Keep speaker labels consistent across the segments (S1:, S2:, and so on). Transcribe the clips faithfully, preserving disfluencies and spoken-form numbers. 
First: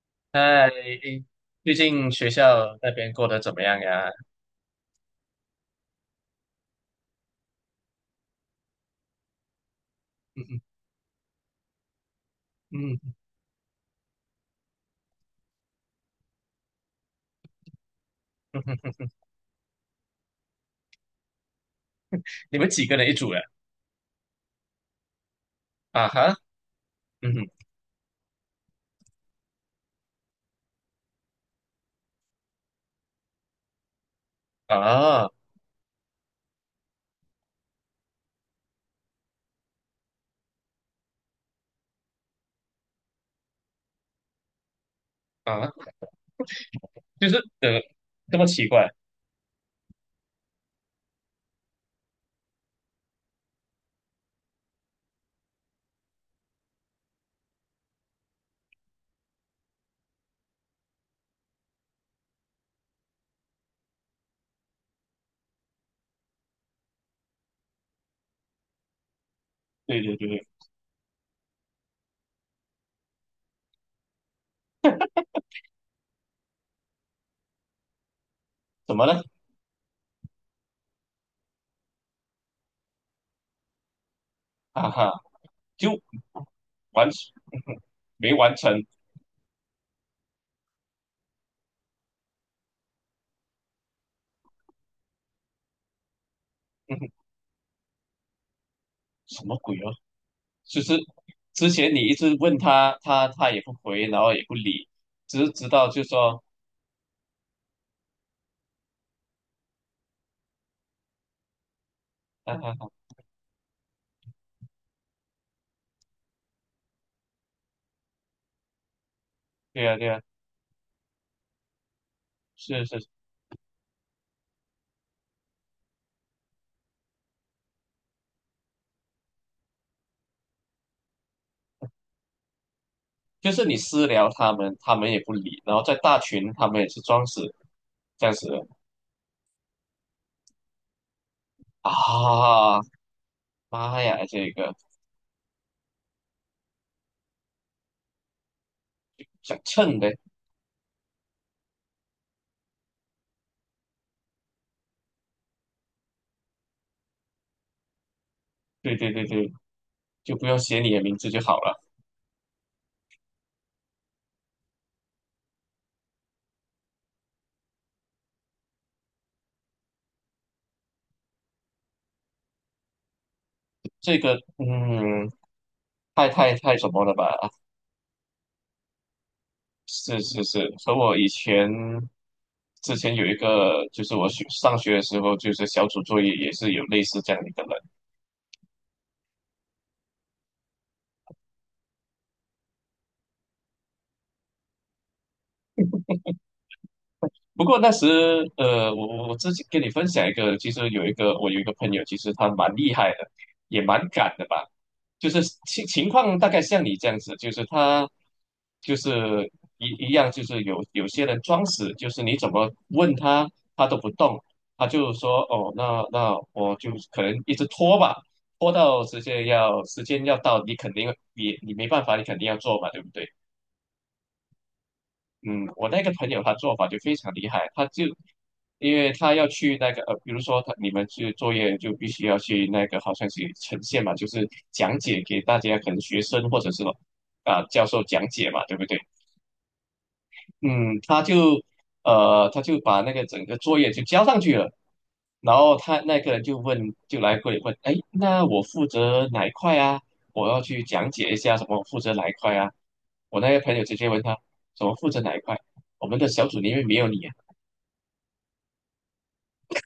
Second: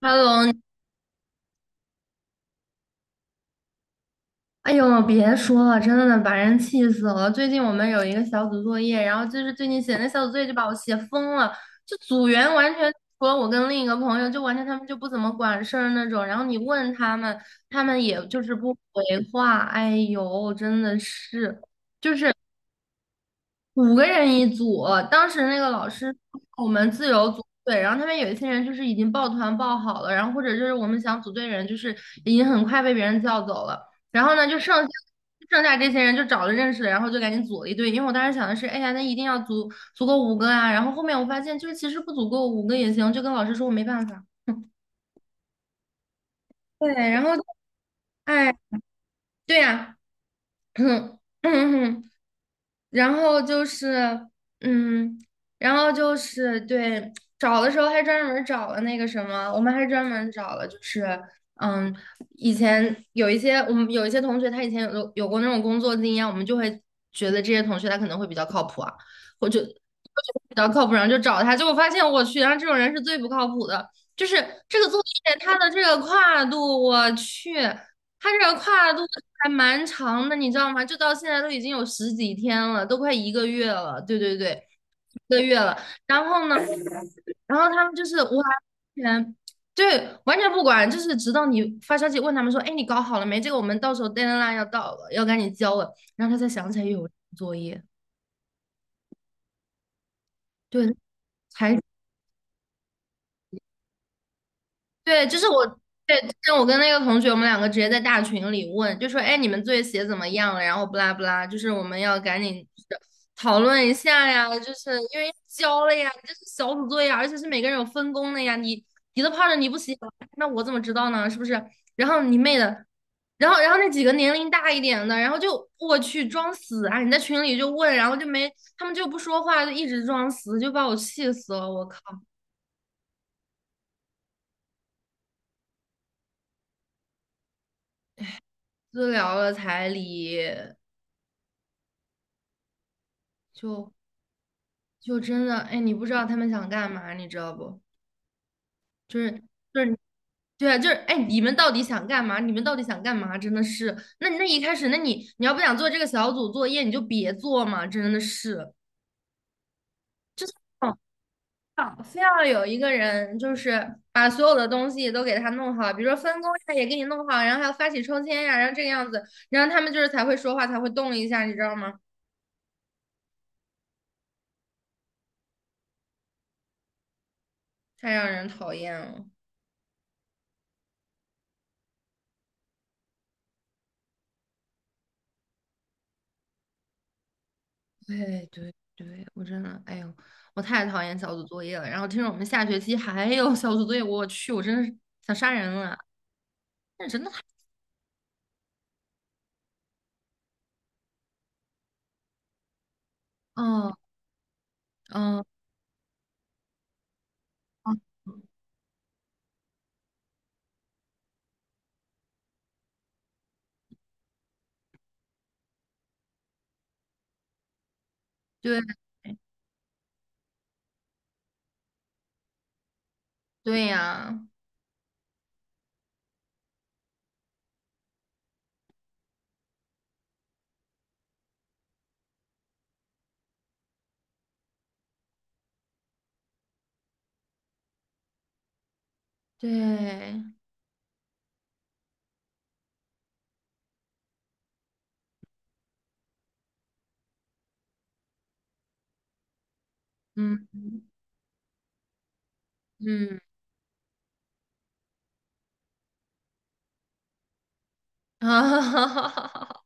S1: h e
S2: 哎，最近学校那边过得怎么样呀？
S1: 哎呦，别说了，真的把人气死了。最近我们有一个小组作业，然后就是最近写那小组作
S2: 嗯
S1: 业就
S2: 哼。
S1: 把我写疯了，就组员完全
S2: 嗯哼。
S1: 除了我跟另一个朋友，就完全他们就不怎么管事儿那种。然后你问他们，他们也就是
S2: 嗯
S1: 不回
S2: 哼，
S1: 话。哎呦，真的是。
S2: 你们几个人一组呀？
S1: 五个人一组，当时那个老
S2: 啊
S1: 师
S2: 哈。
S1: 我们自由
S2: 嗯
S1: 组
S2: 哼。
S1: 队，然后他们有一些人就是已经抱团抱好了，然后或者就是我们想组队的人就是已经很快被别人叫走了，然后呢就剩下
S2: 啊
S1: 剩下这些人就找了认识的，然后就赶紧组了一队，因为我当时想的是，哎呀，那一定要组足够五个啊，然后后面我发现就是其实不足够五个也行，就跟老师说我没办法，
S2: 啊，
S1: 对，然
S2: 就
S1: 后
S2: 是呃，这么
S1: 哎，
S2: 奇怪？
S1: 对呀。然后就是，嗯，然后就是对，找的时候还专门儿找了那个什么，我们还专门儿找了，就是，嗯，以前有一些我们有一些同学，他以前有有过那种工作经验，我们就会觉得这些同学他可能会比较靠谱啊，或者
S2: 对对对对。
S1: 比较靠谱，然后就找他，结果发现我去，然后这种人是最不靠谱的，就是这个作业他的这个跨度，我去。他这个跨
S2: 怎
S1: 度
S2: 么了？
S1: 还蛮长的，你知道吗？就到现在都已经有十几天了，都快一个月了。对对对，
S2: 啊哈，
S1: 一个月了。
S2: 就
S1: 然后呢，
S2: 完，嗯
S1: 然后
S2: 哼，
S1: 他们就是完
S2: 没完成。
S1: 全对，完全不管，就是直到你发消息问他们说："哎，你搞好了没？这个我们到时候 deadline 要到了，要赶紧交了。"然后他才想起来
S2: 嗯哼。
S1: 有作业，
S2: 什么鬼哦？就
S1: 对，
S2: 是之
S1: 才。
S2: 前你一直问他，他他也不回，然后也不理，
S1: 对，就是
S2: 直
S1: 我，
S2: 直到就
S1: 对，之
S2: 说，
S1: 前我跟那个同学，我们两个直接在大群里问，就说，哎，你们作业写怎么样了？然后不拉不拉，就是我们要赶紧
S2: 啊哈
S1: 就
S2: 哈。
S1: 是讨论一下呀，就是因为交了呀，这是小组作业啊，而且是每个人有分工的呀，你你都泡着你不
S2: 对呀
S1: 写，
S2: 对呀，
S1: 那我怎么知道呢？是不是？然后你妹的，
S2: 是是。
S1: 然后然后那几个年龄大一点的，然后就我去装死啊！你在群里就问，然后就没，他们就不说话，就一直装死，就把我气死了，我靠，
S2: 就是你私聊他们，他们也不理，然后在大群他们也是装死这样子的
S1: 私聊了彩礼
S2: 啊。
S1: 就。
S2: 妈呀，这个
S1: 就真的，哎，你不知道他们想干嘛，你知道不？就是
S2: 想
S1: 就是
S2: 蹭的。
S1: 对啊，就是哎，你们到底想干嘛？你们到底想干嘛？真的是，那那一开始，那你你要不想做这个小组作业，你就别做嘛，真的是。
S2: 对对对对，就不用写你
S1: 嗯，
S2: 的名字就好了。
S1: 好非要有一个人，就是把所有的东西都给他弄好，比如说分工呀也给你弄好，然后还要发起抽签呀，然后这个样子，然后他们就是才会说话，才会动一下，你知道吗？
S2: 这个嗯，太太太什么了吧？
S1: 太让人讨厌了。
S2: 是是是，和我以前之前有一个，就是我学上学的时候，就是小组作业也是有类似这样的一个人。
S1: 对对对，我真的，哎呦，我太讨厌小组作业了。然后听说我们下学期还有小组作业，我去，我真是想杀人了。那真的太……
S2: 不过那时，呃，我我我自己跟你分享一个，其实有一个我有一个朋友，其实他蛮厉害的，也
S1: 嗯
S2: 蛮敢的吧。就是
S1: 嗯，
S2: 情情况大概像你这样子，就是他
S1: 嗯
S2: 就是一一样，就是有有些人装死，就是你怎么问他，他都不动，他就说哦，那那我就可能一直拖吧，拖
S1: 对
S2: 到时间要时间要到，你肯定也你没办法，你肯定要做嘛，对不对？
S1: 对呀，
S2: 嗯，我那个朋友他做法就非常厉害，他就因为他要去那个呃，比如说他你们去作业就必须要去那个好像是呈现嘛，就是讲解给大家，可能学生或者是啊、教授讲解嘛，对不对？
S1: 对，
S2: 嗯，他就呃，他就把那个整个作业就交上去了，然后他那个人就问，就来过来问，哎，那我负责哪一块啊？我要
S1: 嗯
S2: 去讲解一下什么负责哪一块啊？我
S1: 嗯，
S2: 那个朋友直接问他，什么负责哪一块？我们的小组里面没有你啊。
S1: 啊，哈哈哈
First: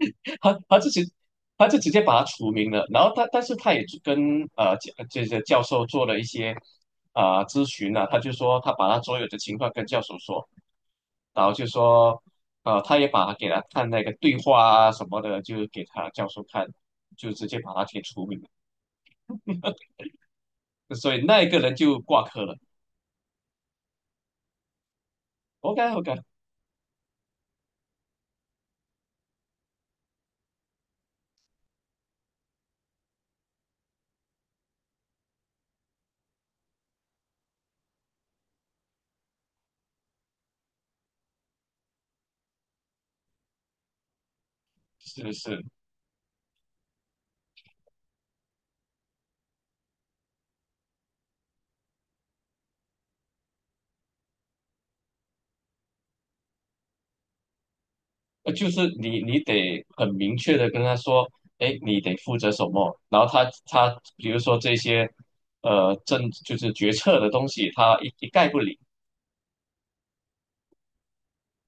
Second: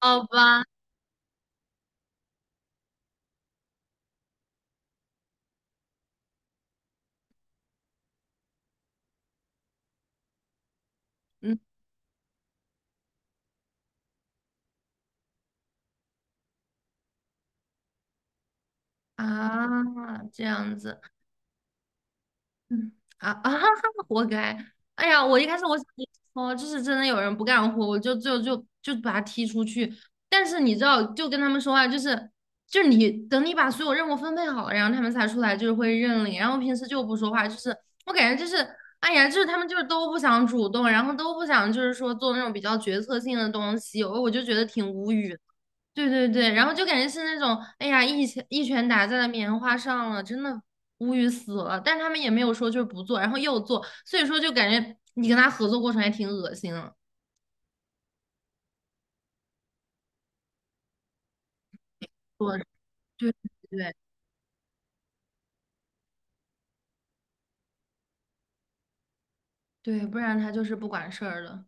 S1: 好
S2: 他
S1: 吧，
S2: 他就直他就直接把他除名了。然后他但是他也跟呃教这些教授做了一些啊、咨询啊，他就说他把他所有的情况跟教授说，然后
S1: 嗯
S2: 就说呃他也把他给他看那个对话啊什么的，就给他教授看，就直接把他给除名了。
S1: 啊，这样子。
S2: 所以那一个人就挂科了。
S1: 嗯啊啊，活该！哎呀，我一开始我
S2: OK
S1: 想跟你
S2: OK。
S1: 说，就是真的有人不干活，我就就就就把他踢出去。但是你知道，就跟他们说话，就是就是你等你把所有任务分配好了，然后他们才出来，就是会认领。然后平时就不说话，就是我感觉就是，哎呀，就是他们就是都不想主动，然后都不想就是说做那种比较决策性的东西，我我就觉得挺无
S2: 是
S1: 语。
S2: 是。
S1: 对对对，然后就感觉是那种，哎呀，一拳一拳打在了棉花上了，真的无语死了。但是他们也没有说就是不做，然后又做，所以说就感觉你跟他合作过程还挺恶心的。
S2: 呃，就是你你得很明确的跟他说，哎，你得负责
S1: 我
S2: 什么，然后
S1: 对
S2: 他
S1: 对
S2: 他比如说这些，呃，政就是决策的东西，他一一概不理。
S1: 对，不然他就是不管事儿的。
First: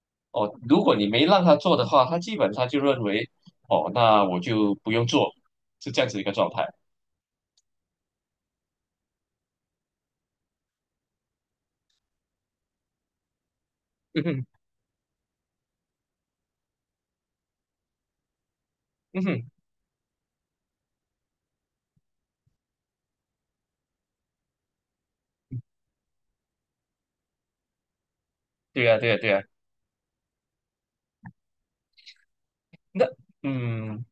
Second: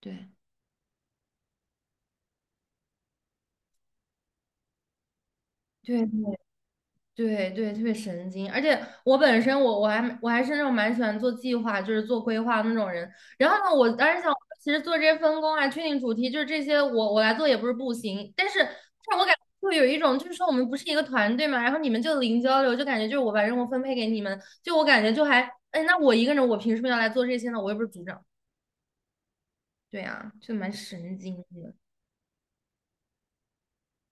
S1: 对
S2: 哦，如果你没让他做的话，他基本上就认为，哦，那我就不用做，是这
S1: 对
S2: 样子一个
S1: 对，
S2: 状态。
S1: 对对，特别神经，而且我本身我我还我还是那种蛮喜欢做计划，就是做规划的那种人。然后呢，我当时
S2: 嗯
S1: 想，
S2: 哼。
S1: 其实做这些分工啊、确定主题，就是这些我我来做也不是不行，但是但是
S2: 嗯
S1: 我感觉
S2: 哼。
S1: 就有一种，就是说我们不是一个团队嘛，然后你们就零交流，就感觉就是我把任务分配给你们，就我感觉就还，哎，那我一个人我凭什么要来做这些呢？我又不是组长，
S2: 对呀，对呀，对呀。
S1: 对啊，就蛮神经的，
S2: 那嗯，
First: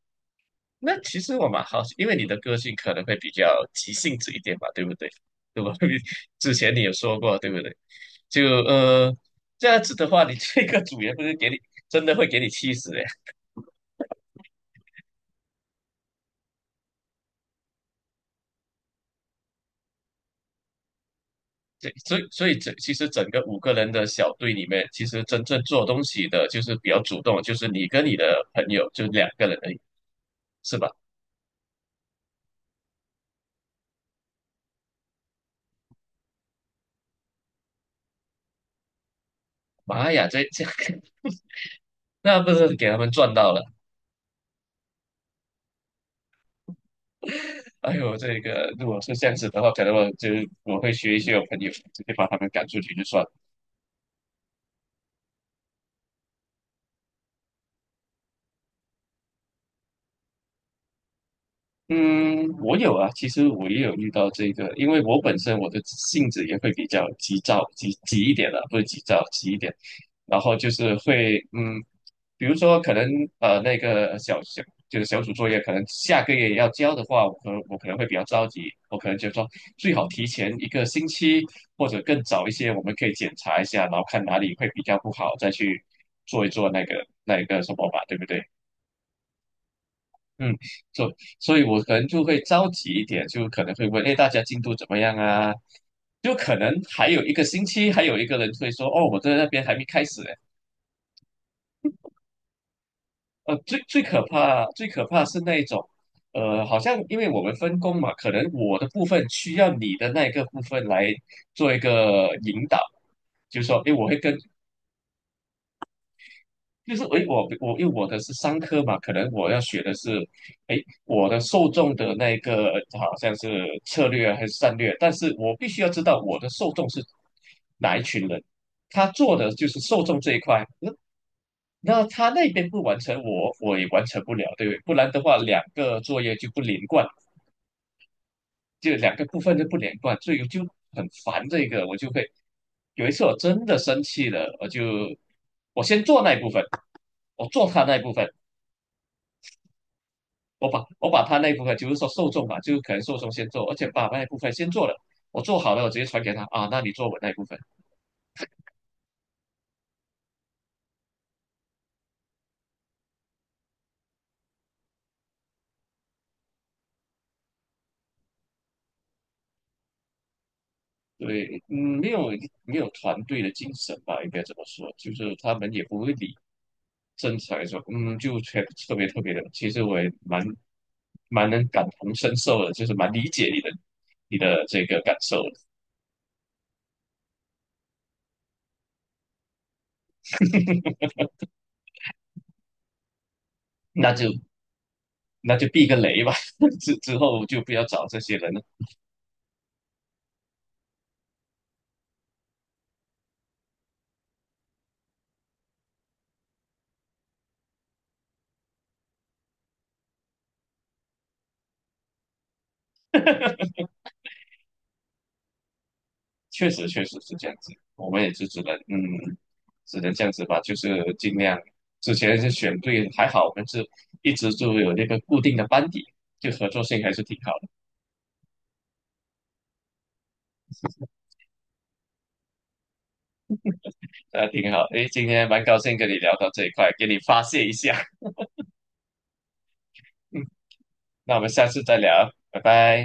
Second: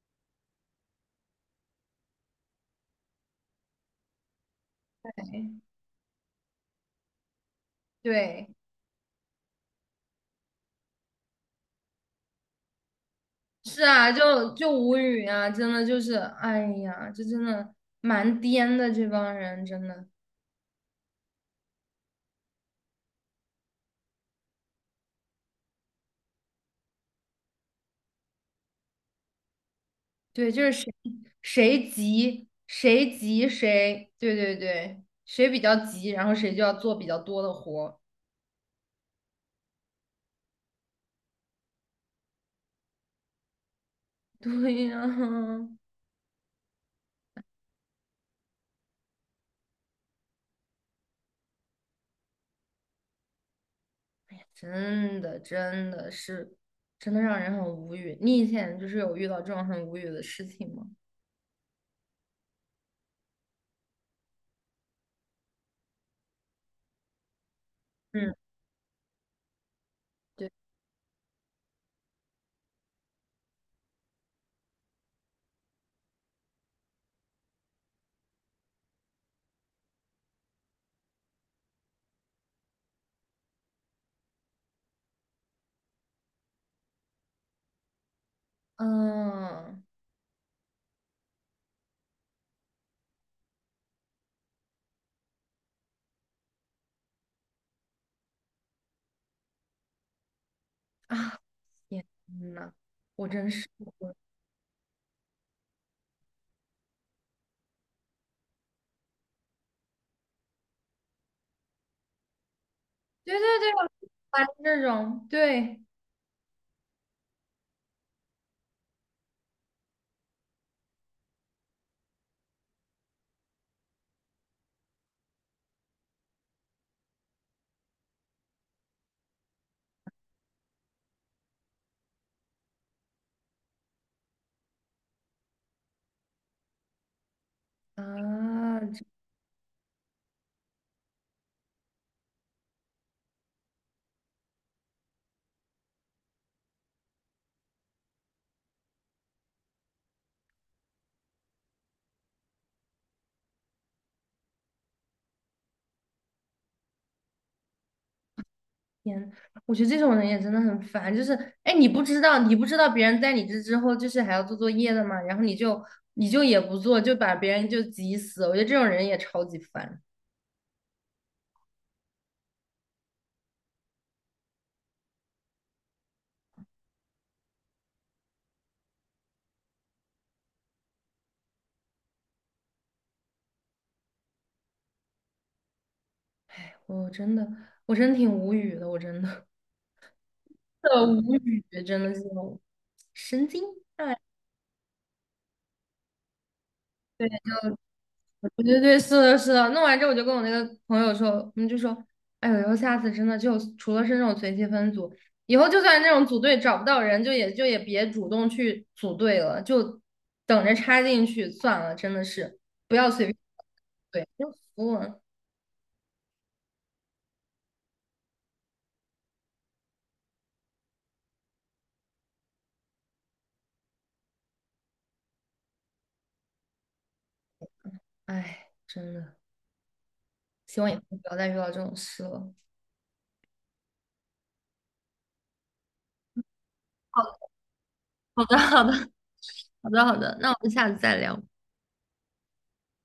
S2: 那其实我蛮好奇，因为你的个性可能会比较急性子一点吧，对不对？对吧？之前你有说过，对不对？就
S1: 对。
S2: 呃这样子的话，你这个组员不是给你真的会给你气死的。
S1: 是啊，就就无语啊，真的就是，哎呀，这真的蛮颠的，这帮人真的，
S2: 对，所以所以整其实整个五个人的小队里面，其实真正做东西的就是比较主动，就是你跟你的朋友就两个人而已，
S1: 对，就是
S2: 是吧？
S1: 谁谁急谁急谁，对对对，谁比较急，然后谁就要做比较多的活，
S2: 妈呀，这这个 那不是给他们赚到了？
S1: 对呀，
S2: 哎呦，这个如果是这样子的话，可能我就我会学一些我朋友，直接把他们赶出去就算了。
S1: 真的真的是，真的让人很无语。你以前就是有遇到这种很无语的事情吗？
S2: 嗯，我有啊，其实我也有遇到这个，因为我本身我的性子也会比较急躁，急急一
S1: 嗯，
S2: 点的，不是急躁，急一点，然
S1: 对，
S2: 后就是会，嗯，比如说可能呃那个小小就是小组作业，可能下个月要交的话，我可能我可能会比较着急，我可能就说最好提前一个星期或者更早一些，我们可以检查一下，然后看哪里会比较不好，再去做一做那个那个什么吧，对不对？
S1: 嗯
S2: 嗯，所所以，我可能就会着急一点，就可能会问，哎，大家进度怎么样啊？就可能还有一个星期，还有一个人会说，哦，我在那边还没开始呢。
S1: 啊，天呐，我真
S2: 呃，
S1: 是。
S2: 最最可怕，最可怕是那一种，呃，好像因为我们分工嘛，可能我的部分需要你的那个部分来做一个引导，
S1: 对对
S2: 就是
S1: 对，
S2: 说，
S1: 我
S2: 哎，我会跟
S1: 烦这种，对
S2: 就是诶，我我因为我的是商科嘛，可能我要学的是，诶，我的受众的那个好像是策略啊还是战略，但是我必须要知道我的受众是哪一群人，他做的就是受众这一块，那那他那边不完成我，我也完成不了，对不对？不然的话，两个作业就不连贯，
S1: 啊，
S2: 就两个部分就不连贯，所以我就很烦这个，我就会有一次我真的生气了，我就我先做那一部分，我做他那一部分。我把我把他那一部分，就是说受众嘛，就是可能受众先做，而且把那一部分先做了，我做好了，我直接传给他啊，那你做我那一部分。
S1: 天，我觉得这种人也真的很烦。就是，哎，你不知道，你不知道别人在你这之后，就是还要做作业的嘛，然后你就你就也不做，就把别人就急死。我觉得这种人也超级烦，
S2: 对，嗯，没有没有团队的精神吧，应该这么说，就是他们也不会理正常来说，嗯，就全特别特别的。其实我也蛮蛮能感同身受的，就是蛮理解你的你的这个感受的。
S1: 我真的，我真挺无语的，我真的，的无语，真的是那种神经。
S2: 那 就那就避个雷吧，之之
S1: 对。
S2: 后就不要找这些
S1: 我
S2: 人了。
S1: 觉得对，是的，是的。弄完之后，我就跟我那个朋友说，我们就说，哎呦，以后下次真的就除了是那种随机分组，以后就算那种组队找不到人，就也就也别主动去组队了，就等着插进去算了。真的是不要随便 对，就服了。
S2: 确实确实是这样子，我们也是只能嗯，只能这样子吧，就是尽量之前是选对，还好我们是一直就有那个固定的班底，就合作性还是挺好的，
S1: 哎，真的，希望以后不要再遇到这种事了。
S2: 那挺好。诶，今天蛮高兴跟你聊到这一块，给你发泄一下。
S1: 好的，好的，好的，好的，那我们下次再
S2: 那我
S1: 聊。
S2: 们下次再聊，拜拜。